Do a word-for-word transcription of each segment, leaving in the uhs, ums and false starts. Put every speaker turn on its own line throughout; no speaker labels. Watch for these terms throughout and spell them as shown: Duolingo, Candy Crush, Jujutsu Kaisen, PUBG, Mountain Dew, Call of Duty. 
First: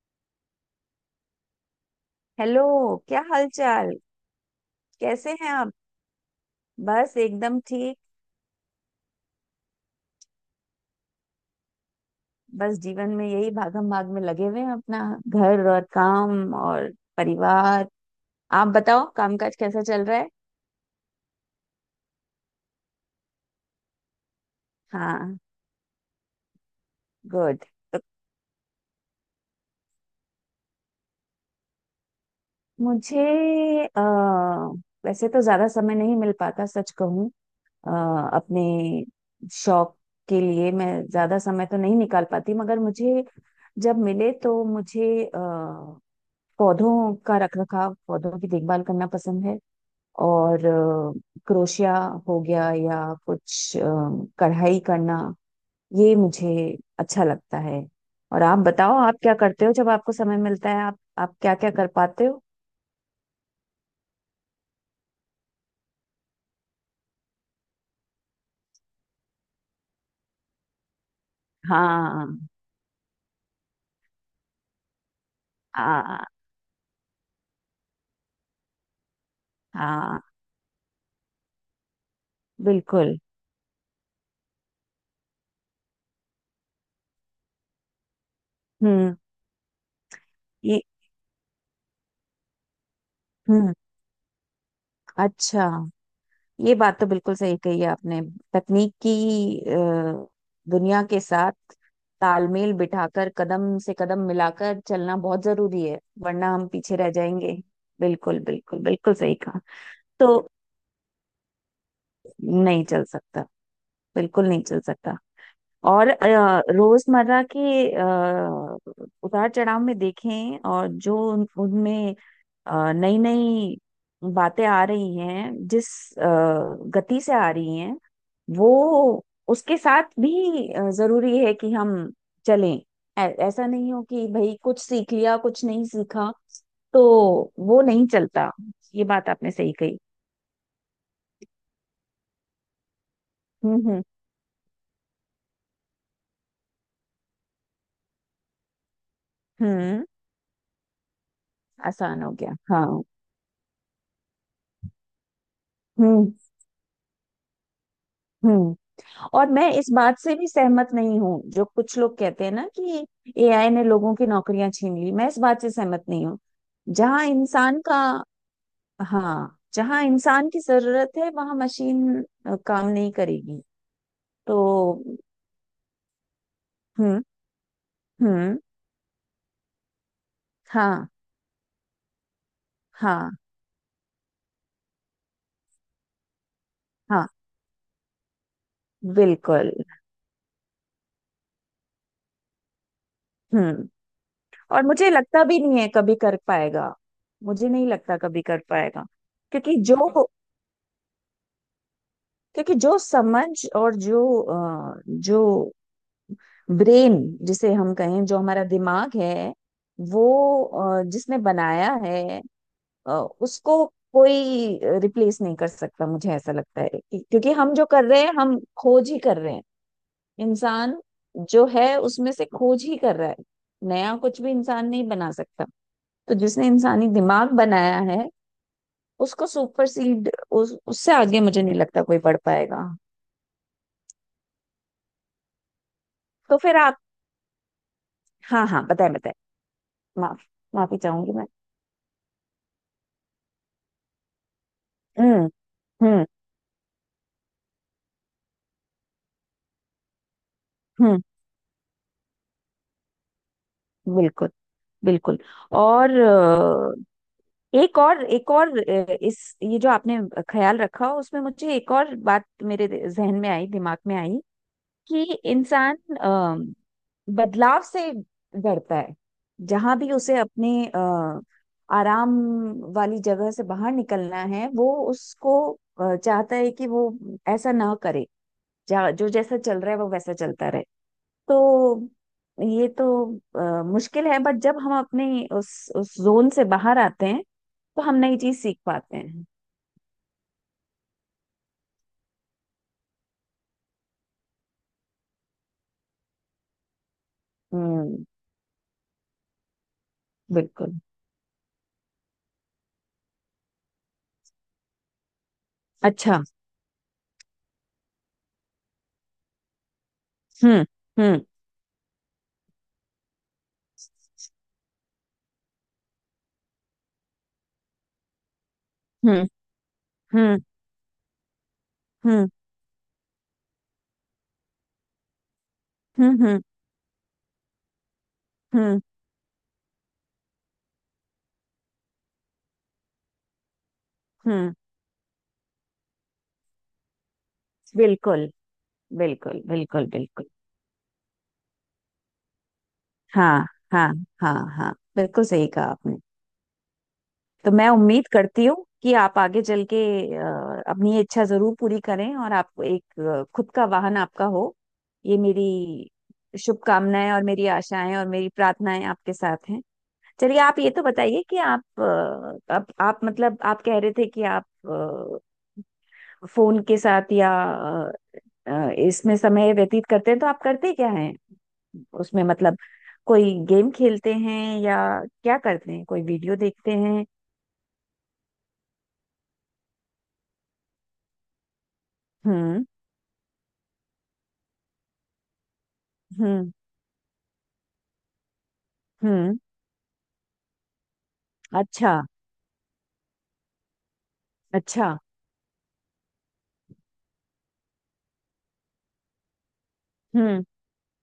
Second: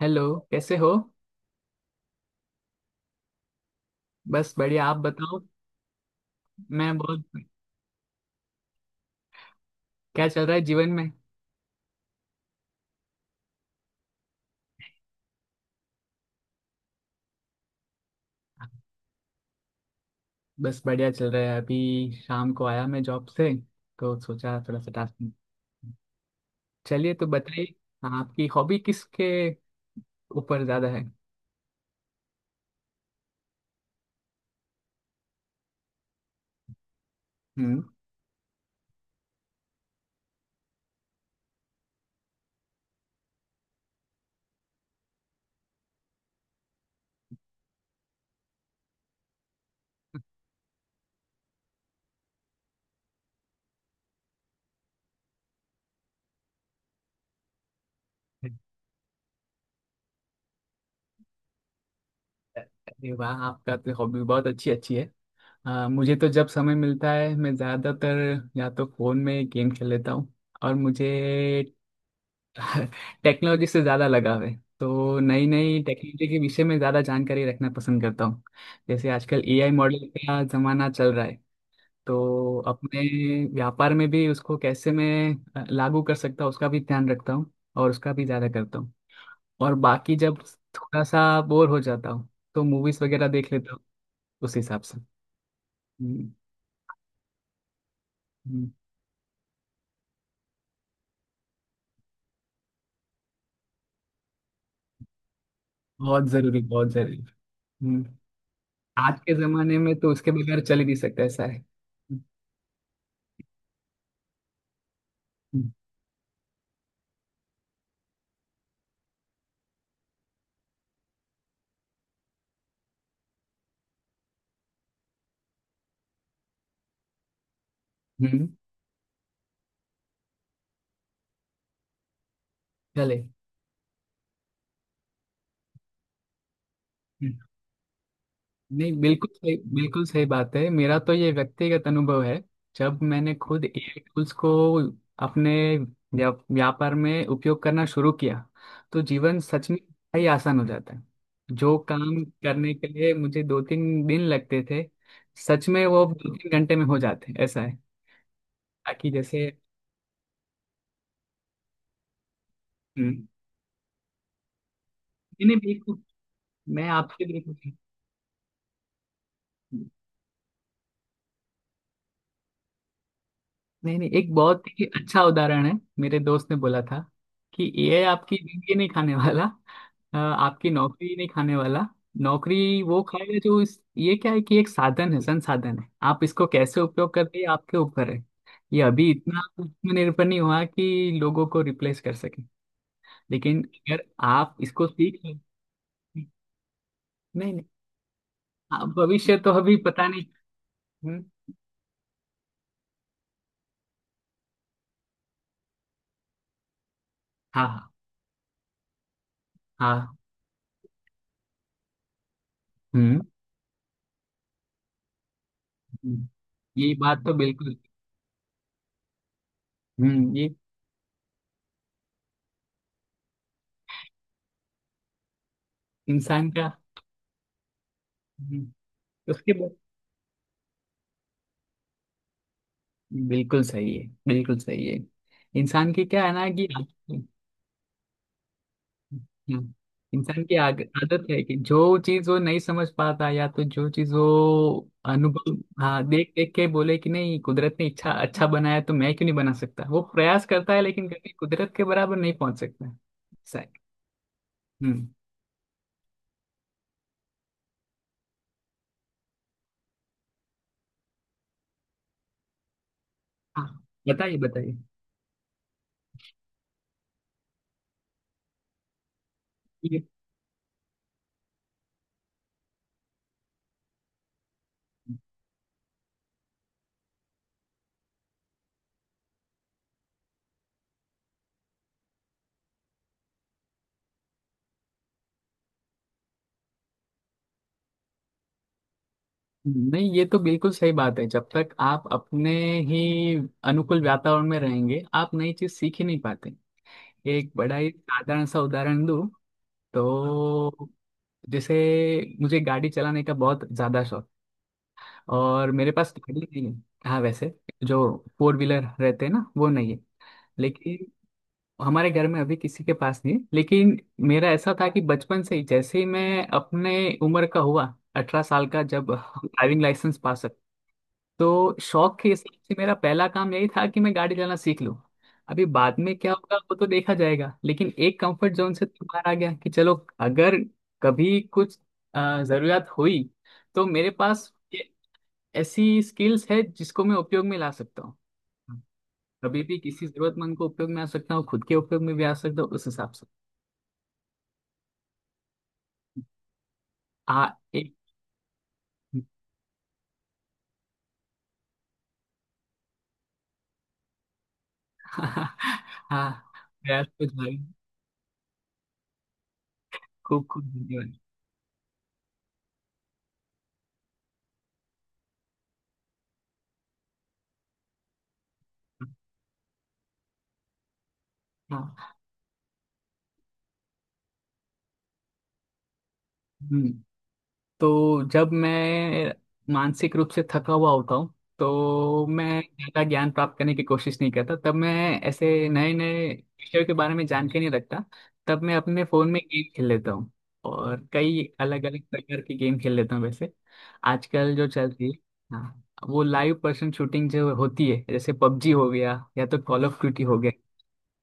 Hello. कैसे हो?
Hello. क्या हालचाल।
बस बढ़िया, आप
कैसे
बताओ।
हैं आप।
मैं
बस
बहुत।
एकदम ठीक।
क्या चल रहा है जीवन में?
बस जीवन में यही भागम भाग में लगे हुए हैं अपना घर और काम और परिवार। आप बताओ कामकाज कैसा चल रहा है।
बस बढ़िया चल रहा है, अभी शाम को आया मैं जॉब से, तो सोचा थोड़ा सा टास्क।
हाँ।
चलिए, तो
गुड।
बताइए।
तो
आपकी हॉबी किसके ऊपर ज्यादा है?
मुझे अ, वैसे तो ज्यादा समय नहीं मिल पाता सच कहूँ।
हम्म।
अ, अपने शौक के लिए मैं ज्यादा समय तो नहीं निकाल पाती मगर मुझे जब मिले तो मुझे अ, पौधों का रख रखाव, पौधों की देखभाल करना पसंद है। और क्रोशिया हो गया या कुछ अ, कढ़ाई करना, ये मुझे अच्छा लगता है। और आप बताओ आप क्या करते हो जब आपको समय मिलता है, आप आप क्या क्या कर पाते हो।
अरे वाह, आपका तो हॉबी बहुत अच्छी अच्छी है। आ, मुझे तो जब समय मिलता है मैं ज़्यादातर या तो फ़ोन में गेम खेल लेता हूँ। और मुझे
हाँ
टेक्नोलॉजी से ज़्यादा लगाव है, तो नई नई
हाँ
टेक्नोलॉजी के विषय में ज़्यादा जानकारी रखना पसंद करता हूँ। जैसे आजकल ए आई मॉडल
हाँ।
का ज़माना चल रहा है, तो अपने
बिल्कुल।
व्यापार में भी उसको कैसे मैं अ, लागू कर सकता हूँ उसका भी ध्यान रखता हूँ, और उसका भी ज़्यादा करता हूँ।
हम्म।
और बाकी जब
ये।
थोड़ा सा बोर हो जाता हूँ तो मूवीज़ वगैरह देख
हम्म।
लेता हूँ, उस हिसाब से।
अच्छा।
हम्म,
ये बात तो बिल्कुल सही कही है आपने।
हम्म,
तकनीक की अ, दुनिया के साथ तालमेल बिठाकर कदम से कदम मिलाकर चलना बहुत जरूरी है
बहुत
वरना
ज़रूरी
हम
बहुत
पीछे रह
ज़रूरी।
जाएंगे।
हम्म,
बिल्कुल बिल्कुल बिल्कुल
आज के
सही कहा।
ज़माने में तो उसके
तो
बगैर चल ही नहीं सकता, ऐसा है।
नहीं चल सकता। बिल्कुल नहीं चल सकता।
हम्म।
और अ, रोजमर्रा के अ, उतार चढ़ाव में देखें, और जो उन- उनमें नई नई बातें आ रही हैं, जिस अ, गति से आ रही हैं,
हम्म,
वो उसके साथ भी अ, जरूरी है कि हम चलें।
चले।
ऐ- ऐसा नहीं हो कि भाई कुछ सीख लिया कुछ नहीं सीखा, तो वो नहीं चलता।
नहीं,
ये
बिल्कुल
बात आपने
सही
सही कही।
बिल्कुल सही बात है, मेरा तो ये व्यक्तिगत अनुभव है। जब मैंने खुद
हम्म
ए आई
हम्म
टूल्स को अपने व्या- व्यापार में उपयोग करना शुरू किया तो जीवन सच में
हम्म।
बड़ा ही आसान हो जाता है। जो
आसान
काम
हो गया,
करने
हाँ।
के लिए मुझे दो तीन दिन लगते थे सच में वो
हम्म
दो तीन घंटे में हो जाते हैं, ऐसा है
हम्म।
ताकि जैसे।
और मैं इस बात से भी सहमत नहीं हूँ जो कुछ लोग कहते हैं ना कि
हम्म,
एआई ने लोगों की नौकरियां छीन ली। मैं इस
नहीं नहीं,
बात से
बिल्कुल,
सहमत नहीं हूँ।
मैं आपके
जहाँ
बिल्कुल।
इंसान का, हाँ, जहाँ इंसान की जरूरत है वहां मशीन अ, काम नहीं करेगी।
नहीं नहीं, एक
तो।
बहुत ही अच्छा उदाहरण है। मेरे दोस्त ने बोला था
हम्म
कि ए आई आपकी
हम्म।
जिंदगी नहीं खाने वाला, अ, आपकी
हाँ
नौकरी नहीं खाने वाला। नौकरी वो
हाँ
खाएगा जो इस ये क्या है, कि एक साधन है, संसाधन है, आप इसको कैसे उपयोग
हाँ।
करते हैं ये आपके ऊपर है। ये अभी इतना
बिल्कुल।
उसमें निर्भर नहीं हुआ कि लोगों को रिप्लेस कर सके, लेकिन
हम्म।
अगर आप
और
इसको
मुझे
सीख लें।
लगता भी नहीं है कभी कर पाएगा।
नहीं नहीं,
मुझे नहीं लगता कभी कर
आप
पाएगा।
भविष्य तो अभी
क्योंकि जो
पता नहीं। हम्म,
क्योंकि जो समझ और जो अ, जो ब्रेन,
हाँ
जिसे
हाँ।
हम कहें जो हमारा दिमाग है,
हाँ।
वो अ, जिसने बनाया है अ,
हम्म
उसको कोई रिप्लेस नहीं कर सकता,
हम्म।
मुझे ऐसा लगता है।
ये
कि-
बात तो
क्योंकि हम
बिल्कुल।
जो कर रहे हैं, हम खोज ही कर रहे हैं।
हम्म, ये
इंसान जो है उसमें से खोज ही कर रहा है। नया कुछ भी इंसान नहीं बना सकता। तो
इंसान
जिसने
का।
इंसानी दिमाग बनाया है
हम्म,
उसको
उसके बाद
सुपरसीड, उस, उससे आगे मुझे नहीं लगता कोई बढ़ पाएगा।
बिल्कुल सही है बिल्कुल सही है। इंसान की क्या है ना
तो
कि।
फिर आप।
हम्म,
हाँ हाँ, बताए बताए।
हम्म।
माफ
इंसान की आग-
माफी
आदत
चाहूंगी
है
मैं।
कि जो चीज वो नहीं समझ पाता, या तो जो चीज वो
हम्म
अनुभव, हाँ,
हम्म
देख देख के बोले कि नहीं कुदरत ने इच्छा अच्छा बनाया, तो मैं क्यों नहीं बना सकता, वो प्रयास करता है लेकिन
हम्म।
कभी कुदरत के बराबर नहीं पहुंच सकता। सही।
बिल्कुल
हम्म।
बिल्कुल। और अ, एक और एक और अ, इस ये जो आपने ख्याल रखा, उसमें मुझे एक और बात मेरे जहन में
हाँ,
आई, दिमाग में
बताइए
आई।
बताइए।
कि इंसान अ, बदलाव से डरता है। जहां भी उसे अपने अ, आराम वाली जगह से बाहर निकलना है, वो उसको अ, चाहता है कि वो ऐसा ना करे। जा, जो जैसा चल रहा है वो वैसा चलता रहे। तो ये तो अ, मुश्किल है, बट जब हम अपने उस उस जोन से बाहर आते हैं तो हम नई चीज सीख पाते हैं।
नहीं ये तो बिल्कुल सही बात है, जब तक आप अपने ही अनुकूल वातावरण में रहेंगे आप नई चीज सीख ही नहीं पाते। एक बड़ा ही
हम्म।
साधारण सा उदाहरण दूं, तो
बिल्कुल।
जैसे मुझे गाड़ी चलाने का बहुत ज्यादा शौक और मेरे पास गाड़ी
अच्छा।
नहीं है। हाँ, वैसे जो फोर व्हीलर रहते हैं ना वो नहीं है,
हम्म
लेकिन
हम्म
हमारे घर में अभी किसी के पास नहीं है। लेकिन मेरा ऐसा था कि बचपन से ही, जैसे ही मैं अपने उम्र का हुआ, अठारह साल का, जब
हम्म
ड्राइविंग लाइसेंस पास,
हम्म
तो शौक के हिसाब से मेरा पहला काम यही था कि मैं गाड़ी चलाना सीख लूं। अभी बाद में
हम्म
क्या
हम्म
होगा
हम्म
वो तो देखा जाएगा, लेकिन एक कंफर्ट जोन से
हम्म
तो बाहर आ गया कि चलो, अगर कभी कुछ अ, जरूरत हुई तो मेरे पास
हम्म,
ये ऐसी स्किल्स है जिसको मैं उपयोग में ला सकता हूँ,
बिल्कुल बिल्कुल
कभी भी किसी
बिल्कुल बिल्कुल।
जरूरतमंद को उपयोग में आ सकता हूँ, खुद के उपयोग में भी आ सकता हूँ, उस हिसाब से।
हाँ हाँ हाँ हाँ बिल्कुल सही कहा आपने।
आ।
तो मैं
एक।
उम्मीद करती हूँ कि आप आगे चल के अ, अपनी ये इच्छा जरूर पूरी करें और आप एक अ, खुद का वाहन आपका हो। ये मेरी
हाँ। प्रयास
शुभकामनाएं
कुछ
और
भाई,
मेरी आशाएं और मेरी प्रार्थनाएं आपके साथ हैं।
खूब
चलिए
खूब
आप ये तो
धन्यवाद।
बताइए कि आप अ, आप, आप मतलब आप कह रहे थे कि आप अ, फोन के साथ या अ, अ, इसमें समय व्यतीत करते हैं, तो आप करते क्या हैं।
हाँ।
उसमें मतलब कोई गेम खेलते हैं या क्या करते हैं, कोई वीडियो
हम्म।
देखते हैं।
तो जब मैं मानसिक रूप से थका हुआ होता हूँ, तो मैं
हम्म
ज्यादा ज्ञान प्राप्त करने की कोशिश नहीं करता, तब मैं ऐसे नए नए
हम्म
विषयों के बारे में जानकारी नहीं रखता, तब मैं अपने फोन में
हम्म।
गेम खेल लेता हूँ। और कई अलग अलग
अच्छा।
प्रकार की गेम खेल लेता हूँ वैसे। आजकल जो चलती
अच्छा।
है, हाँ, वो लाइव पर्सन शूटिंग जो होती है, जैसे पबजी हो गया या तो कॉल ऑफ ड्यूटी हो गया,
हम्म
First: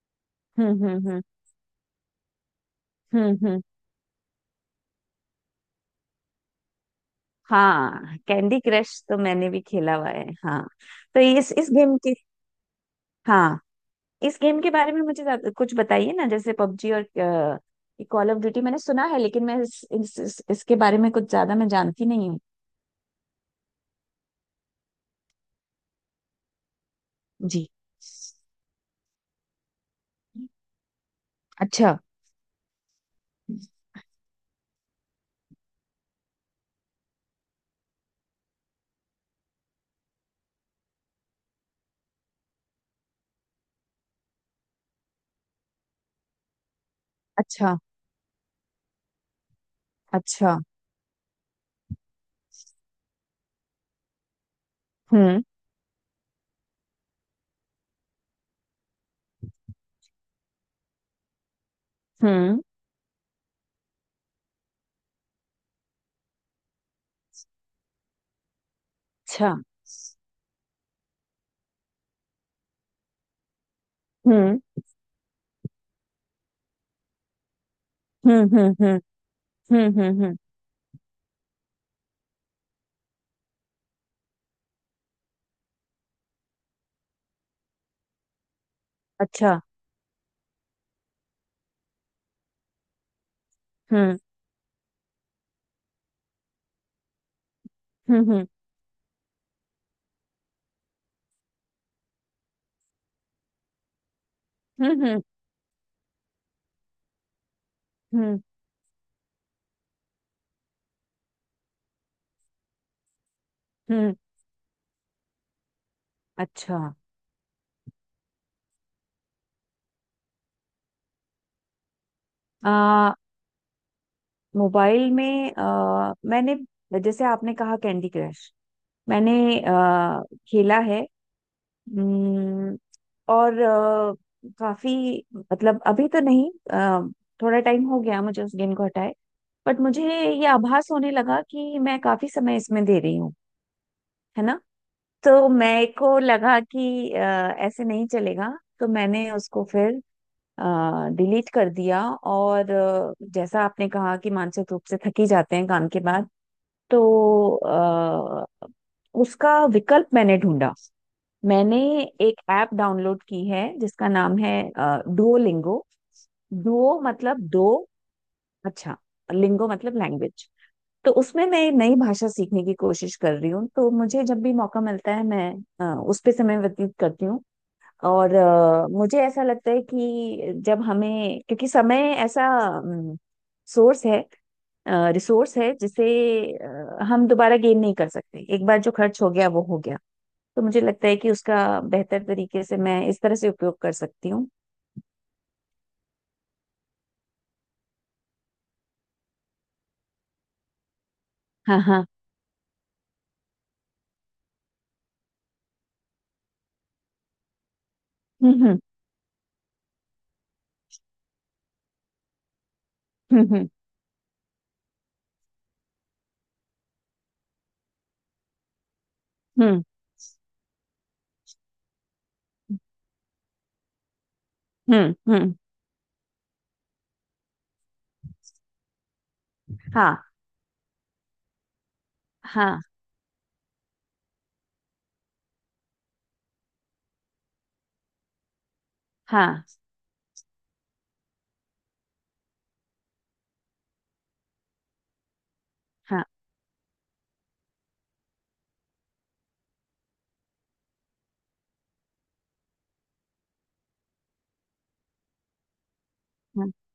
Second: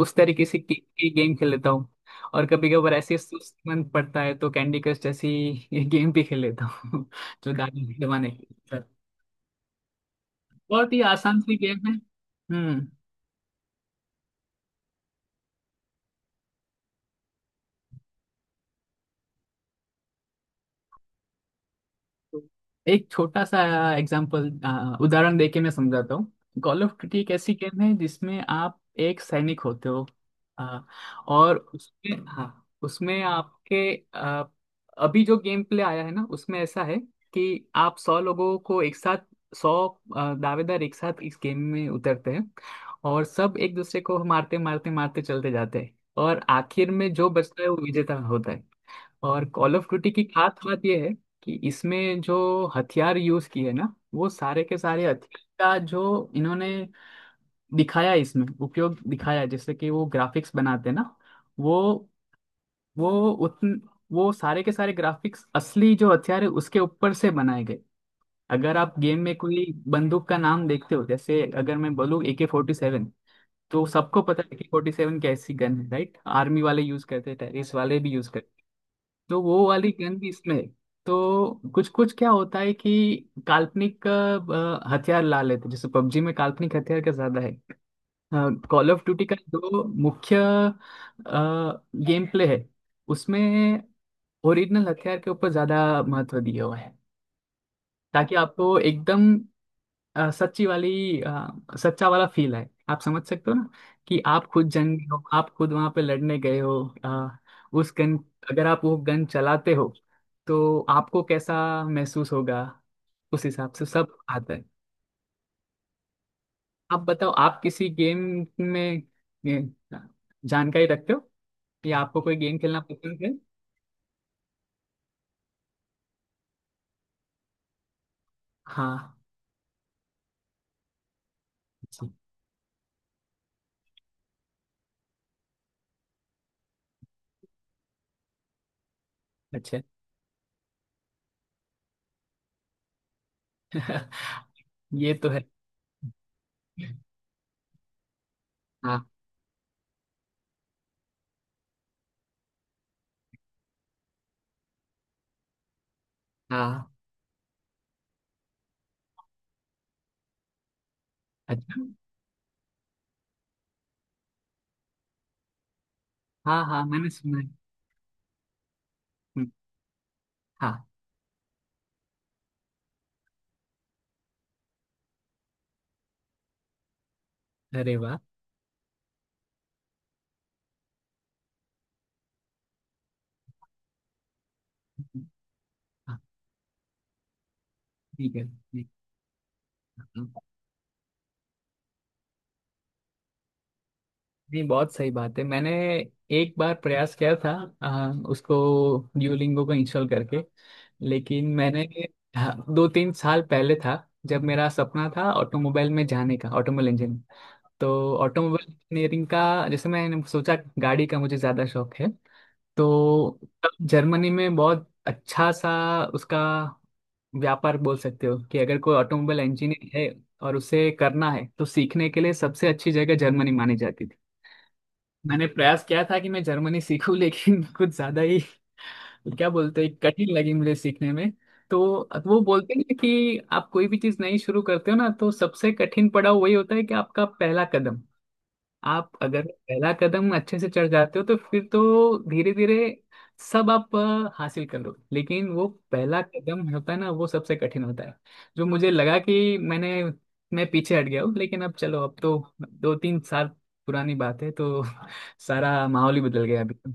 उस तरीके से के,
हम्म हम्म
के
हम्म
गेम खेल लेता हूँ। और कभी कभार ऐसे
हम्म
सुस्त
हम्म।
मन पड़ता है तो कैंडी क्रश जैसी ये गेम भी खेल लेता हूँ जो दादी के
हाँ।
जमाने की
कैंडी क्रश तो मैंने भी खेला हुआ है, हाँ।
बहुत ही
तो
आसान
इस
सी
इस
गेम है।
गेम के,
हम्म।
हाँ, इस गेम के बारे में मुझे ज्यादा- कुछ बताइए ना। जैसे पबजी और कॉल ऑफ ड्यूटी मैंने सुना है, लेकिन मैं इस, इस, इस, इसके बारे में कुछ ज्यादा मैं जानती नहीं हूँ।
एक छोटा सा एग्जाम्पल, उदाहरण देके मैं समझाता हूँ। कॉल ऑफ ड्यूटी एक ऐसी
जी।
गेम है जिसमें आप एक सैनिक होते हो, अ, और
अच्छा।
उसमें, हाँ, उसमें आपके अ, अभी जो गेम प्ले आया है ना उसमें ऐसा है कि आप सौ लोगों को एक साथ, सौ आ, दावेदार एक साथ इस गेम में उतरते हैं, और सब एक दूसरे को मारते मारते मारते चलते जाते हैं, और आखिर में जो बचता है वो
अच्छा।
विजेता होता है। और कॉल ऑफ ड्यूटी की खास
अच्छा।
बात यह है कि इसमें जो हथियार यूज किए ना वो सारे के सारे हथियार
हम्म
का, जो इन्होंने दिखाया है इसमें उपयोग दिखाया है, जैसे कि वो ग्राफिक्स बनाते हैं ना, वो
हम्म।
वो उतन वो सारे के सारे ग्राफिक्स असली जो हथियार है उसके ऊपर से बनाए गए। अगर आप गेम में
अच्छा।
कोई बंदूक का नाम देखते हो, जैसे अगर मैं बोलूँ ए के फ़ोर्टी सेवन, तो सबको पता है ए
हम्म
के फोर्टी सेवन कैसी गन है, राइट, आर्मी वाले यूज करते हैं, टेररिस्ट वाले भी यूज,
हम्म हम्म हम्म
तो वो वाली
हम्म
गन
हम्म
भी
हम्म,
इसमें है। तो कुछ कुछ क्या होता है कि काल्पनिक अ, हथियार ला लेते हैं। जैसे पबजी में काल्पनिक हथियार का ज्यादा है, कॉल ऑफ ड्यूटी का
अच्छा।
जो मुख्य गेम प्ले है उसमें
हम्म
ओरिजिनल हथियार के ऊपर ज्यादा महत्व दिया हुआ है, ताकि
हम्म
आपको एकदम अ, सच्ची वाली अ, सच्चा वाला फील है, आप समझ सकते हो ना कि आप खुद
हम्म
जंगी
हम्म हम्म
हो, आप खुद वहां पे लड़ने गए हो, अ, उस गन,
हम्म
अगर आप वो गन चलाते हो तो आपको कैसा महसूस होगा, उस हिसाब से
हम्म,
सब आता है।
अच्छा।
आप बताओ, आप किसी गेम में ये, जानकारी रखते हो, या आपको कोई गेम खेलना
आ,
पसंद है?
मोबाइल में आ, मैंने, जैसे आपने कहा, कैंडी क्रश
हाँ।
मैंने आ, खेला है।
जी।
हम्म। और आ, काफी, मतलब अभी तो नहीं, आ, थोड़ा टाइम हो गया मुझे उस गेम को हटाए। बट
अच्छा।
मुझे ये आभास होने लगा कि मैं काफी समय इसमें दे रही हूँ, है ना।
ये तो है।
तो मेरे को लगा कि आ, ऐसे नहीं चलेगा, तो
हाँ
मैंने उसको फिर डिलीट कर दिया। और अ, जैसा आपने कहा कि मानसिक रूप से थक ही जाते हैं काम के बाद,
हाँ।
तो अ, उसका विकल्प मैंने ढूंढा। मैंने
अच्छा।
एक ऐप डाउनलोड की है जिसका नाम है डुओलिंगो।
हाँ हाँ,
डुओ
मैंने सुना
मतलब
है।
दो। अच्छा।
हम्म,
लिंगो मतलब लैंग्वेज।
हाँ।
तो उसमें मैं एक नई भाषा सीखने की कोशिश कर रही हूँ, तो मुझे जब भी मौका मिलता है मैं अ, उस पे समय व्यतीत करती हूँ।
अरे वाह।
और अ, मुझे ऐसा लगता है कि जब हमें, क्योंकि समय ऐसा सोर्स है रिसोर्स है जिसे अ, हम दोबारा गेन नहीं कर
ठीक
सकते।
है
एक बार
ठीक
जो खर्च हो गया वो हो गया।
है।
तो मुझे लगता है कि उसका बेहतर तरीके से मैं इस तरह से उपयोग कर सकती हूँ।
नहीं बहुत सही बात है, मैंने एक बार प्रयास किया था आ, उसको ड्यूलिंगो को इंस्टॉल करके, लेकिन
हाँ
मैंने,
हाँ।
हाँ, दो तीन साल पहले था, जब मेरा सपना था ऑटोमोबाइल में जाने का, ऑटोमोबाइल इंजीनियर। तो ऑटोमोबाइल
हम्म
इंजीनियरिंग का, जैसे मैंने सोचा गाड़ी का मुझे ज़्यादा शौक है, तो
हम्म हम्म
जर्मनी में बहुत अच्छा सा उसका व्यापार, बोल सकते हो कि अगर कोई ऑटोमोबाइल
हम्म
इंजीनियर है और उसे करना है तो सीखने के लिए सबसे अच्छी जगह जर्मनी मानी जाती थी।
हम्म हम्म
मैंने
हम्म,
प्रयास किया था कि मैं जर्मनी सीखूं लेकिन कुछ ज्यादा ही, क्या बोलते हैं,
हाँ
कठिन लगी मुझे सीखने में। तो वो बोलते
हाँ
हैं कि आप कोई भी चीज नई शुरू करते हो ना तो सबसे कठिन पड़ाव वही होता है कि आपका पहला कदम। आप अगर
हाँ
पहला कदम अच्छे से चढ़ जाते हो तो फिर तो धीरे धीरे सब आप अ, हासिल कर लो, लेकिन वो पहला
हाँ
कदम होता है ना वो सबसे कठिन होता है। जो मुझे लगा कि मैंने, मैं पीछे हट गया हूँ, लेकिन अब चलो अब तो दो तीन साल पुरानी बात है, तो सारा माहौल ही बदल गया अभी तो।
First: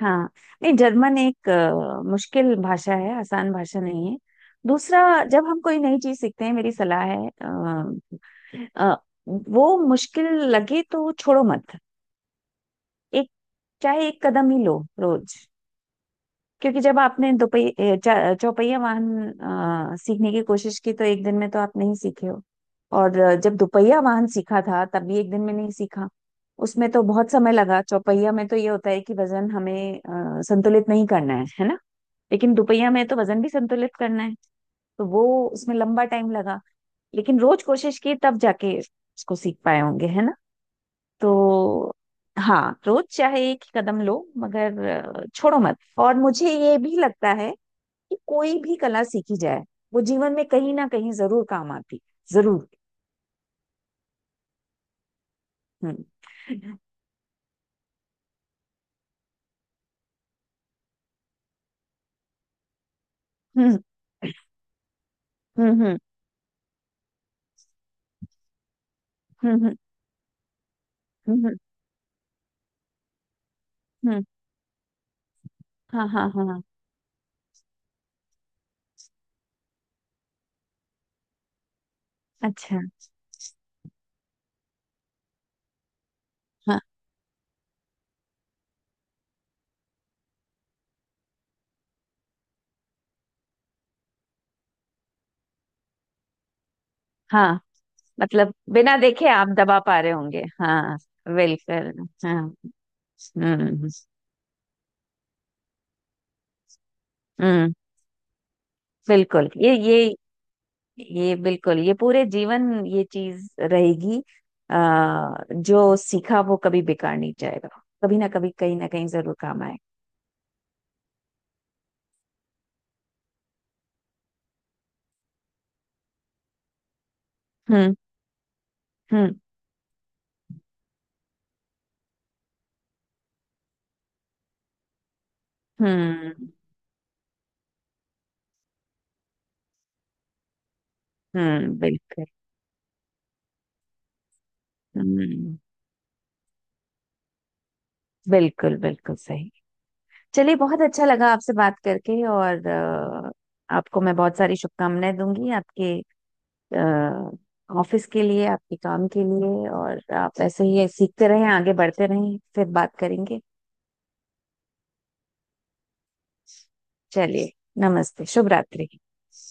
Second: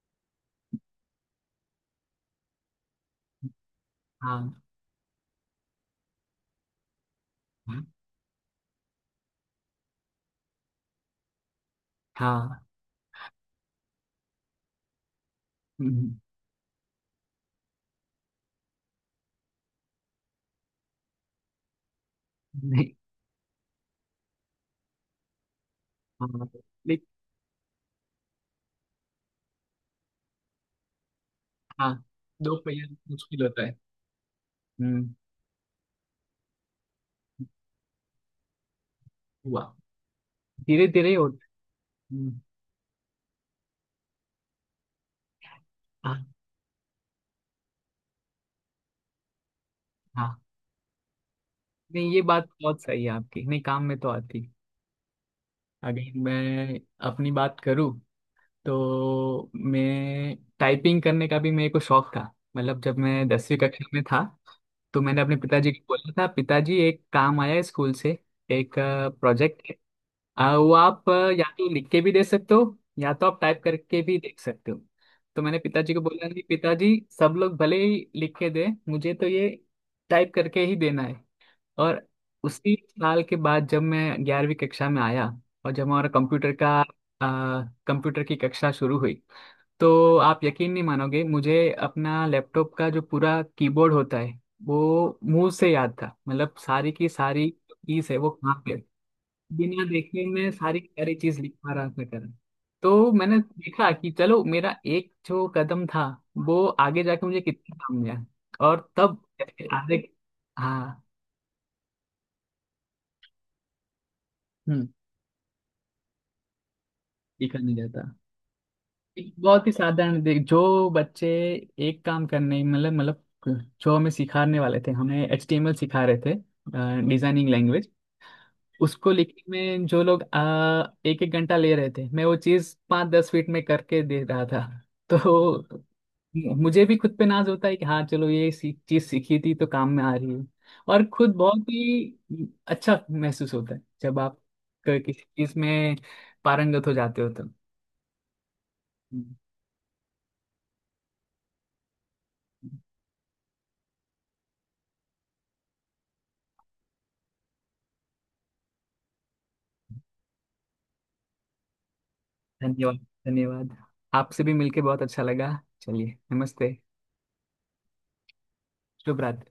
हाँ। नहीं, जर्मन एक अ, मुश्किल भाषा है, आसान भाषा नहीं है।
हाँ
दूसरा, जब हम कोई नई चीज सीखते हैं मेरी सलाह है अ, अ, वो मुश्किल लगे तो छोड़ो मत।
हाँ।
एक, चाहे एक कदम ही लो रोज।
हम्म,
क्योंकि जब आपने दोपहिया चा- चौपहिया वाहन अ, सीखने की कोशिश की तो एक दिन में तो आप नहीं सीखे हो।
नहीं।
और अ, जब दुपहिया वाहन सीखा था तब भी एक दिन में नहीं सीखा।
हाँ।
उसमें तो
लेकिन,
बहुत समय लगा। चौपहिया में तो ये होता है कि वजन हमें अ, संतुलित नहीं करना है है ना।
हाँ,
लेकिन
दो पहिया
दुपहिया में तो
मुश्किल
वजन भी
होता है।
संतुलित करना है। तो
हम्म।
वो, उसमें लंबा टाइम लगा, लेकिन रोज कोशिश की तब जाके उसको सीख
हुआ,
पाए होंगे, है ना।
धीरे धीरे होता
तो
है। हम्म,
हाँ, रोज चाहे एक ही कदम लो मगर अ, छोड़ो मत। और
हाँ
मुझे ये भी लगता है कि कोई भी कला सीखी जाए, वो जीवन
हाँ।
में कहीं ना कहीं जरूर काम आती।
नहीं ये बात
जरूर।
बहुत सही है आपकी, नहीं काम में तो आती।
हम्म
अगर मैं अपनी बात करूँ तो मैं टाइपिंग करने का भी मेरे को शौक था, मतलब जब मैं दसवीं
हम्म
कक्षा में था तो मैंने अपने
हम्म
पिताजी को
हम्म
बोला था, पिताजी एक काम आया है स्कूल से, एक प्रोजेक्ट है,
हम्म
आ, वो आप आ,
हम्म
या
हम्म
तो लिख के भी दे सकते हो या तो आप टाइप करके भी
हम्म,
देख सकते हो। तो मैंने पिताजी को
हाँ
बोला,
हाँ
नहीं
हाँ हाँ।
पिताजी, सब लोग भले ही लिख के दे, मुझे तो ये टाइप करके ही देना है। और उसी
अच्छा।
साल के बाद जब मैं ग्यारहवीं कक्षा में आया, और जब हमारा कंप्यूटर का
हाँ
आ, कंप्यूटर की कक्षा शुरू हुई, तो आप यकीन नहीं मानोगे, मुझे अपना लैपटॉप का जो पूरा कीबोर्ड होता है वो मुंह से याद था, मतलब सारी की सारी
हाँ।
कीज है वो
मतलब
कहाँ पे है।
बिना देखे आप दबा
बिना
पा रहे
देखे
होंगे,
मैं सारी की
हाँ।
सारी चीज लिख पा रहा था
बिल्कुल,
कर।
हाँ।
तो मैंने
हम्म
देखा कि चलो मेरा एक जो कदम था वो आगे जाके मुझे
हम्म।
कितना काम गया। और तब
बिल्कुल। ये
आगे,
ये
हाँ।
ये बिल्कुल, ये पूरे जीवन ये चीज रहेगी।
हम्म।
आ, जो सीखा वो कभी बेकार नहीं
देखा
जाएगा।
नहीं जाता।
कभी ना कभी, कहीं ना कहीं
एक
जरूर काम
बहुत ही
आए।
साधारण देख, जो बच्चे एक काम करने मतलब मतलब, जो हमें सिखाने वाले थे, हमें एच टी एम एल सिखा रहे थे, डिजाइनिंग लैंग्वेज,
हम्म
उसको
हम्म
लिखने में जो लोग आ, एक एक घंटा ले रहे थे मैं वो चीज पाँच दस मिनट में करके दे रहा था। तो
हम्म
मुझे भी खुद पे नाज होता है कि हाँ चलो ये सी, चीज सीखी थी तो काम में आ रही है। और खुद बहुत
हम्म। बिल्कुल।
ही अच्छा महसूस होता है जब आप क- किसी चीज
हम्म।
में पारंगत हो जाते हो, तो।
बिल्कुल बिल्कुल
हम्म।
सही। चलिए, बहुत अच्छा लगा आपसे बात करके। और अ, आपको मैं बहुत सारी शुभकामनाएं दूंगी आपके ऑफिस के लिए, आपके काम के लिए। और आप ऐसे ही सीखते रहें, आगे बढ़ते रहें। फिर
धन्यवाद,
बात करेंगे।
धन्यवाद, आपसे भी मिलके बहुत अच्छा लगा, चलिए, नमस्ते,
चलिए, नमस्ते, शुभ रात्रि।
शुभ रात्रि।